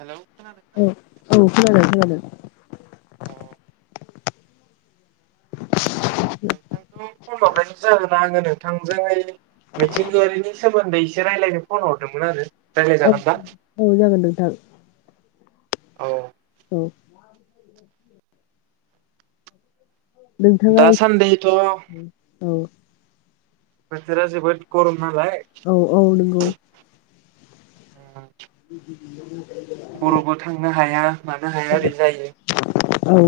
हेल' औ औ [unintelligible] औ [unintelligible] औ दा औ औ जागोन नोंथां औ औ नोंथाङा दासान्दिथ' औ बोथोरा जोबोर [unintelligible] औ औ नांगौ अ [unintelligible] बर'बो थांनो हाया मानो हाया ओरै जायो औ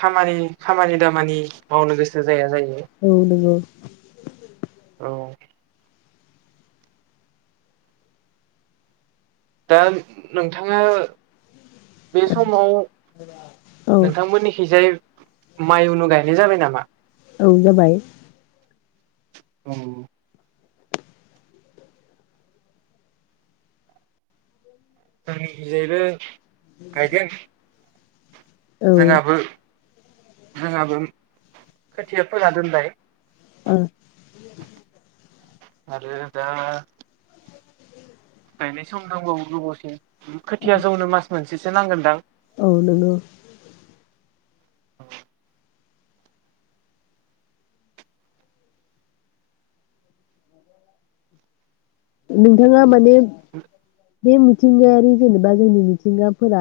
खामानि खामानि दामानि मावनो गोसो जाया जायो औ नंगौ औ दा नोंथाङा बे समाव औ नोंथांमोननिखैजाय माइ उनु गायनाय जाबाय नामा औ जाबाय औ [unintelligible] [unintelligible] दोन औ जोंहाबो जोंहाबो खोथिया फोना दोनबाय औ आरो दा गायनायसम दांबाव गोबावसिम खोथिया जौनो मास मोन बेसेसो नांगोनदां औ नंगौ [unintelligible] नोंथाङा माने बे मिथिंगायारि जेनेबा जोंनि मिथिंगाफोरा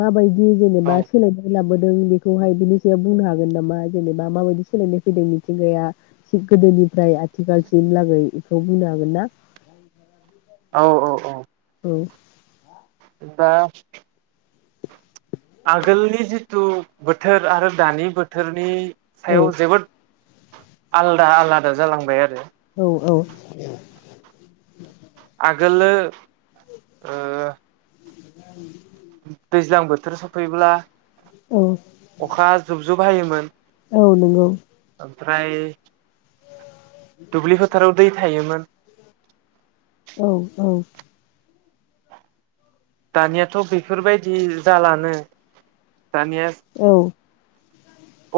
माबायदि औ जेनेबा सोलायबाय लाबो नों बेखौहाय बिनि सायाव बुंनो हागोन नामा जेनेबा माबायदि सोलायनाय फैदों मिथिंगाया थिग गोदोनिफ्राय आथिखालसिम लागै बेखौ बुंनो हागोन ना? औ औ औ। औ। दा आगोलनि जिथु बोथोर आरो दानि बोथोरनि सायाव औ जोबोर आलदा आलादा जालांबाय आरो औ औ। आगोलो ओ [unintelligible] दैज्लां बोथोर सफैयोब्ला औ अखा जुब जुब हायोमोन। औ नंगौ। उमफ्राय दुब्लि फोथाराव दै थायोमोन। औ औ। दानियाथ' बेफोरबायदि जालानो दानिया औ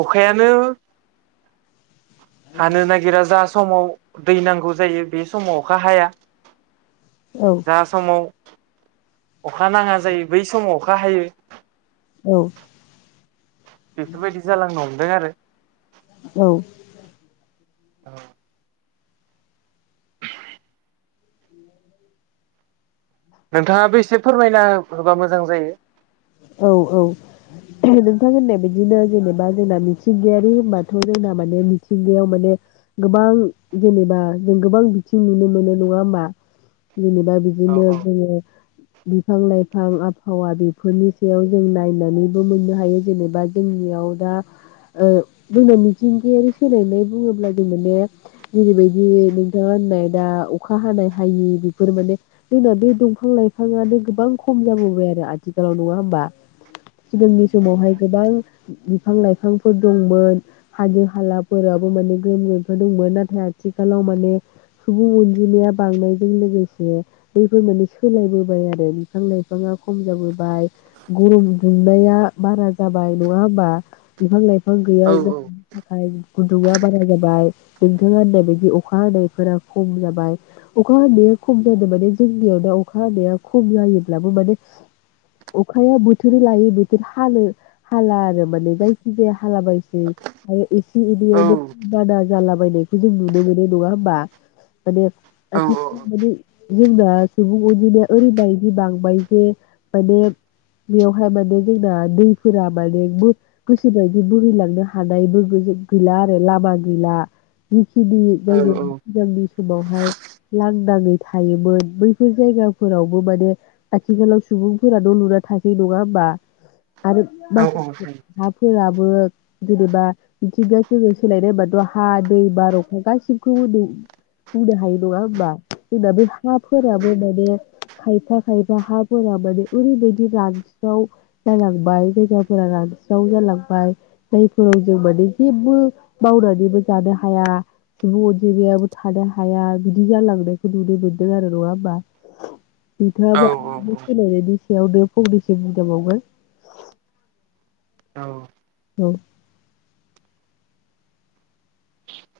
अखायानो हानो नागिरा जा समाव दै नांगौ जायो बे समाव अखा हाया औ जा समाव अखा नाङा जायो बै समाव अखा हायो। बेफोरबायदि जालांनो हमदों आरो औ। औ। नोंथाङाबो एसे फोरमायना हो-होबा मोजां जायो। औ औ नोंथां होननाय बिदिनो जेनेबा जोंना मिथिंगायारि होनबाथ' जोंना माने मिथिंगायाव माने गोबां जेनेबा जों गोबां बिथिं नुनो मोनो नङा होमबा? जेनेबा औ बिदिनो जोङो बिफां लाइफां आबहावा बि फोरनि सायाव जों नायनानैबो मोननो हायो जेनेबा जोंनियाव दा जोंना मिथिंगायारि सोलायनाय बुङोब्ला जों माने जेरैबायदि नोंथाङा होननाय दा अखा हानाय हायि बेफोर माने जोंना बे दंफां लाइफाङानो गोबां खम जाबोबबाय आरो आथिखालाव नङा होमबा? सिगांनि समावहाय गोबां बिफां लाइफांफोर दंमोन हाजो हालाफोराबो माने गोम गोम दंमोन नाथाय आथिखालाव माने सुबुं अनजिमाया बांनायजों लोगोसे बैफोर माने सोलायबोबाय आरो बिफां लाइफाङा खम जाबो बाय गरम दुंनाया बारा जाबाय नङा होनबा? बिफां लाइफां बिफां गैया औ जाहोननि थाखाय गुदुङा बारा जाबाय नोंथाङा होननाय बायदि अखा हानायफोरा खम जाबाय। अखा हानाया खम जादों माने जोंनियाव दा अखा हानाया खम जायोब्लाबो माने अखाया बोथोर लायै बोथोर हानो हाला आरो माने जायखिजाया हाला बायसै आरो एसे औ एनैयावनो बाना जालाबायनायखौ जों नुनो मोनो नङा होमबा। माने औ आथिखालाव माने जोंना सुबुं अनजिमाया ओरैबायदि बांबाय जे माने बेयावहाय माने जोंना दैफोरा माने गोसोबायदि बहैलांनो हानायबोबो गैला आरो लामा गैला जिखिनि जायगाया सिगांनि समावहाय लांदाङै थायोमोन बैफोर जायगाफोरावबो माने आथिखालाव सुबुंफोरा न' लुना थासै नङा होमबा। आरो माखासे औ [unintelligible] हाफोराबो जेनेबा मिथिंगाया जोङो सोलायनाय होनबाथ' हा, दै, बार, अखा गासिबखौबो बुंनो हायो नङा होनबा। जोंना बे हाफोराबो माने खायफा खायफा हा [unintelligible] माने ओरैबायदि रानस्राव जालांबाय जायगाफोरा रानस्राव जालांबाय। जायफोराव जों माने जेबो मावनानैबो जानो हाया। सुबुं अनजिमायाबो थानो हाया बिदि जालांनायखौ नुनो मोनदों आरो नङा औ होमबा औ [unintelligible] बेनिसेयावनो फंनैसो बुंजाबावगोन। औ औ।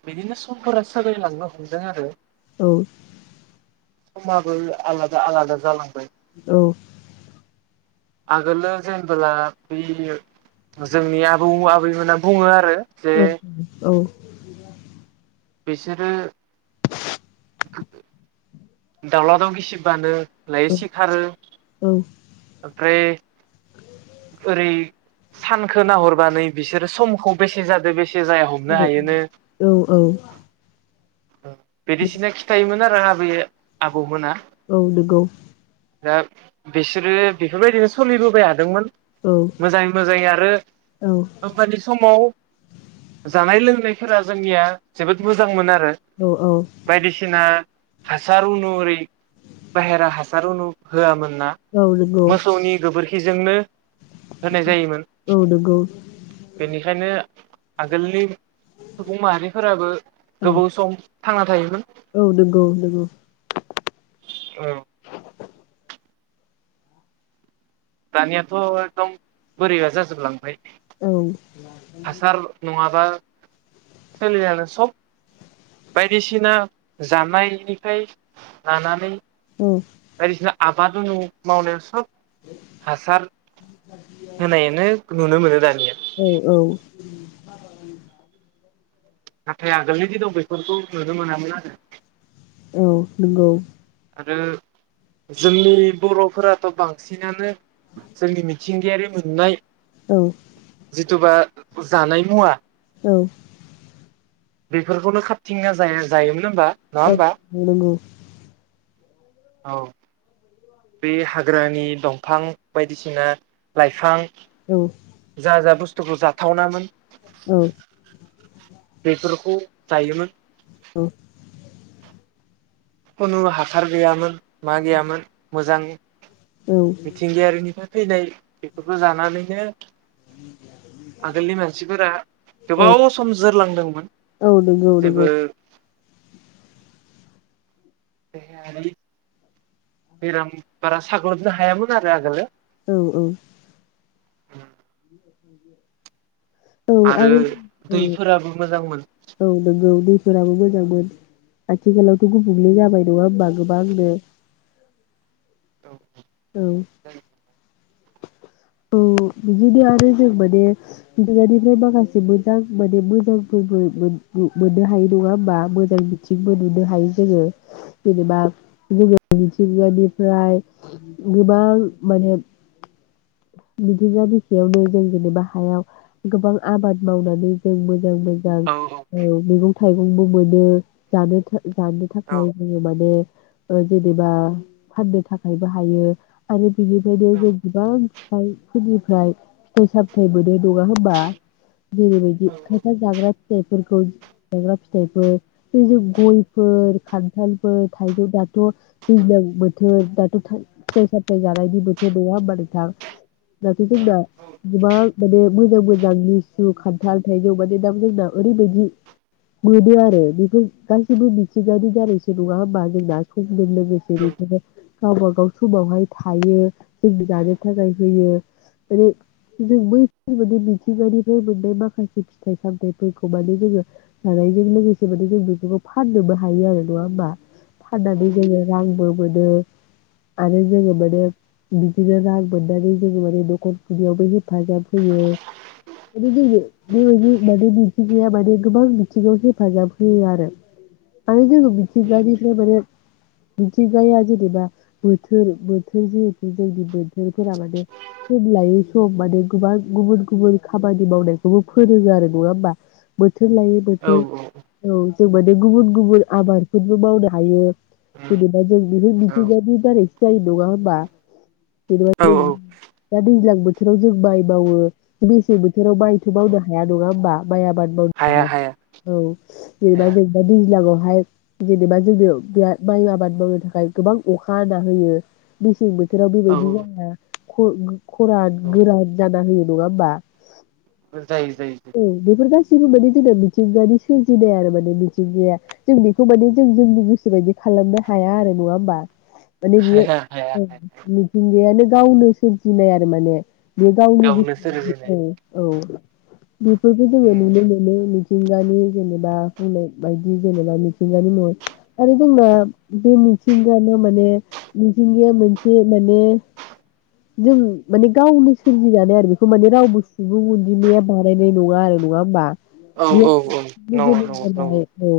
बिदिनो समफोरा सोलायलांनो हमदों आरो। [unintelligible] समाबो आलादा -आलादा जालां औ। आगोलो जेनबोला बे जोंनि आबौ -आबैमोनना बुङो आरो जे औ-औ। बिसोरो [unintelligible] दाउला दाउ गिसिबानो [unintelligible] सिखारो [unintelligible] ओरै सानखो नाहरबानो बिसोरो समखौ बेसे जादो बेसे जाया हमनो हायोनो औ-औ-औ-औ। बिदिसिना खिथायोमो। [unintelligible] आबै -आबौमोना। औ नोंगौ। दा बिसोरो बेफोरबायदिनो सोलिबोबाय थादोंमोन। औ मोजाङै मोजाङै आरो औ हाबानि समाव जानाय -लोंनाय [unintelligible] जोंनिया जोबोद मोजां मोन आरो औ औ [unintelligible] बायदिसिना हासारुनु ओरै बाहेरा हासार उनु होआमोन। औ नंगौ [unintelligible] मोसौनि गोबोरखि [unintelligible] होनाय जायोमोन औ नंगौ बेनिखायनो आगोलनि सुबुं माहारिफोराबो औ गोबाव सम थांना थायो। औ नोंगौ नोंगौ। औ दानियाथ एकदम बोरैबा जाजोबलांबाय। औ हासार नङा बा सोलिलानो सब बायदिसिना जानायनिफ्राय लानानै औ बायदिसिना आख बादुनु मावनायाव सब हासार होनायानो नुनो मोनो दानि। औ औ। नाथाय आगोलनि दिनाव बेफोरखौ नुनो मोनामोन आरो। औ नोंगौ। आरो जोंनि बरफोराथ बांसिनानो जोंनि मिथिंगायारि मोननाय औ जिथुबा जानाय मुवा औ। बेफोरखौनो खाारथिंना जाय जायोमोन होमबा? नङा औ होमबा नंगौ। औ बे हाग्रानि दंफां बायदिसिना लाइफां औ जा जा बुस थुखौ जाथावनामोन उम। बेफोरखौ जायोमोन। उम। खुनु हासार गैयामोन। मा गैयामोन। मोजां औ मिथिंगायारिनिफाय फैनाय बेफोरखौ जानानैनो आगोलनि मानसिफोरा गोबाव सम जोरलांदोंमोन औ नंगौ जेबो नंगौ देहायारि बेराम बारा साग्लोबनो हायामोन आरो आगोलो। औ औ। औ आरो औ दैफोराबो मोजांमोन औ नोंगौ। फोराबो मोजांमोन आथिखालावथ गुबुंले जाबाय नङा होमबा गोबांनो। औ औ। औ बिदिनो आरो जों माने मिथिंगानिफ्राय माखासे मोजां माने मोजांफोरबो मोन-मोननो हाय नङा होमबा मोजां बिथिंबो नुनो हायो जोङो जेनेबा जोङो मिथिंगानिफ्राय गोबां माने मिथिंगा बिखायावनो जों जेनेबा हायाव गोबां आबाद मावनानै जों मोन मोजां मोजां औ औ मेगं थाइबेंबो मोनो जानो था जानो औ थाखाय जोङो माने ओ जेनेबा फाननो थाखायबो हायो आरो बिनिखाइनो जों गोबां आइफोरनिफ्राय फिथाइ साबथाय मोनो नङा होमबा जेरैबायदि खायफा औ जाग्रा फिथा फोरखौ जाग्रा फिथाइफोर बै जे गयफोर खान्थालफोर थाइजौ दा [unintelligible] बोथोर दाथ' थाइ फिथाइ सामथाय जानायनि बोथोर नङा होनबा नोंथां? दाथ' जोंना गोबां माने मोजां मोजां लिसु खान्थाल थाइजौ माने दा जोंना ओरैबायदि मोनो आरो बेफोर गासैबो मिथिंगानि दारैसो नङा होमबा जोंना समजों लोगोसे बेफोरो गावबा गाव समावहाय थायो जों जानो थाखाय। होयो ओरै जों बै माने मिथिंगानिफ्राय मोननाय माखासे फिथाइ सामथफोरखौ माने जोङो जानायजों लोगोसे माने जों बेफोरखौ फाननोबो हायो आरो नङा होमबा फाननानै जोङो रांबो मोनो आरो जोङो माने बिदिनो रां मोन माने जोङो ओरै नखर खुंनायावबो हेफाजाब होयो माने जोङो बेबायदि माने मिथिगाया माने गोबां बिथिङाव हेफाजाब होयो आरो माने जोङो। मिथिंगानिफ्राय मोनो मिथिंगाया जेनेबा बोथोर बोथोर जिहेथु जोंनि बोथोर फोरा माने सम लायै सम माने गोबां गुबुन गुबुन खामानि मावनायखौबो फोरोङो आरो नङा होमबा बो बोथोर लायो बोथोर औ। जों माने गुबुन गुबुन आबादफोरबो मावनो हायो। औ जेनेबा जों बेखौ औ मिथिंगानि दारै जायो नङा होनबा? दा औ दैज्लां बो बोथोराव जों माइ मावो मेसें बो बोथोराव मायथ' औ मावनो हाया नङा होमबा। माइ आबाद मावनो हाया औ जेनेबा हाया जेनेबा दैज्लाङाव बाहाय जेनेबा जोंयाव बेराद माइ आबाद मावनो थाखाय गोबां अखा हा होयो मेसें बो बोथोराव औ बेबायदि जाया। खुरग खरान औ गोरान जाना होयो। नङा होमबा? जायो जायो जेरैबादि जोंना मिथिंगानि सोरजिनाय आरो माने मिथिंगाया जों बेखौ माने जों जोंनि गोसोबायदि खालामनो हाया आरो नङा होमबा? माने बियो हाया हाया ओ हाया मिथिंगायानो गावनो सोरजिनाय आरो माने बेयो गावनि गोस गावनो सोरजिनाय औ औ बेफोरखौ जोङो उम नुनो मोनो मिथिंगानि जेनेबा बुंनाय बायदि जेनेबा मिथिंगानि मुङै आरो जोंना बे मिथिंगानो माने मिथिंगाया मोनसे माने जों माने गावनो सोरजिनानै आरो बेखौ माने रावबो सुबुं अनजिमाया बानायनाय नङा आरो नङा होमबा औ औ औ नंगौ नंगौ नंगौ [unintelligible]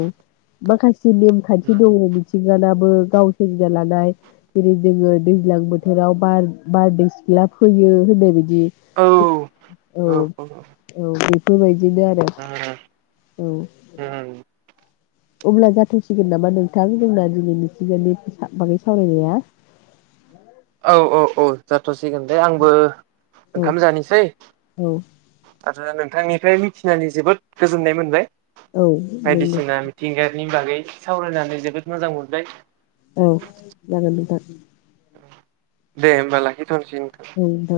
माखास जि नेमखान्थि उम दङ मिथिंगाना बो गाव सोरजिना लानाय जेरै जोङो दैज्लां बोथोराव बार बारदै सिख्ला‌ फैयो होननाय बायदि। औ औ औ बेफोरबायदि बिदिनो आरो औ उम अब्ला जाथ'सिगोन नामा नोंथां जोंना दिनै मिथिंगानि बागै सावरायनाया औ औ औ ज थ'सिगोन दे आंबो औ ओंखाम जानोसै। औ आदसा नोंथां निफ्राय मिथिनानै जोबोद गोजोन्नाय मोनबाय। औ नोंगौ। नि बागै सावरायनानै जोबोद मोजां मोनबाय। औ जागोन नोंथां। दे होमबा लाखि [unintelligible] औ नोंथां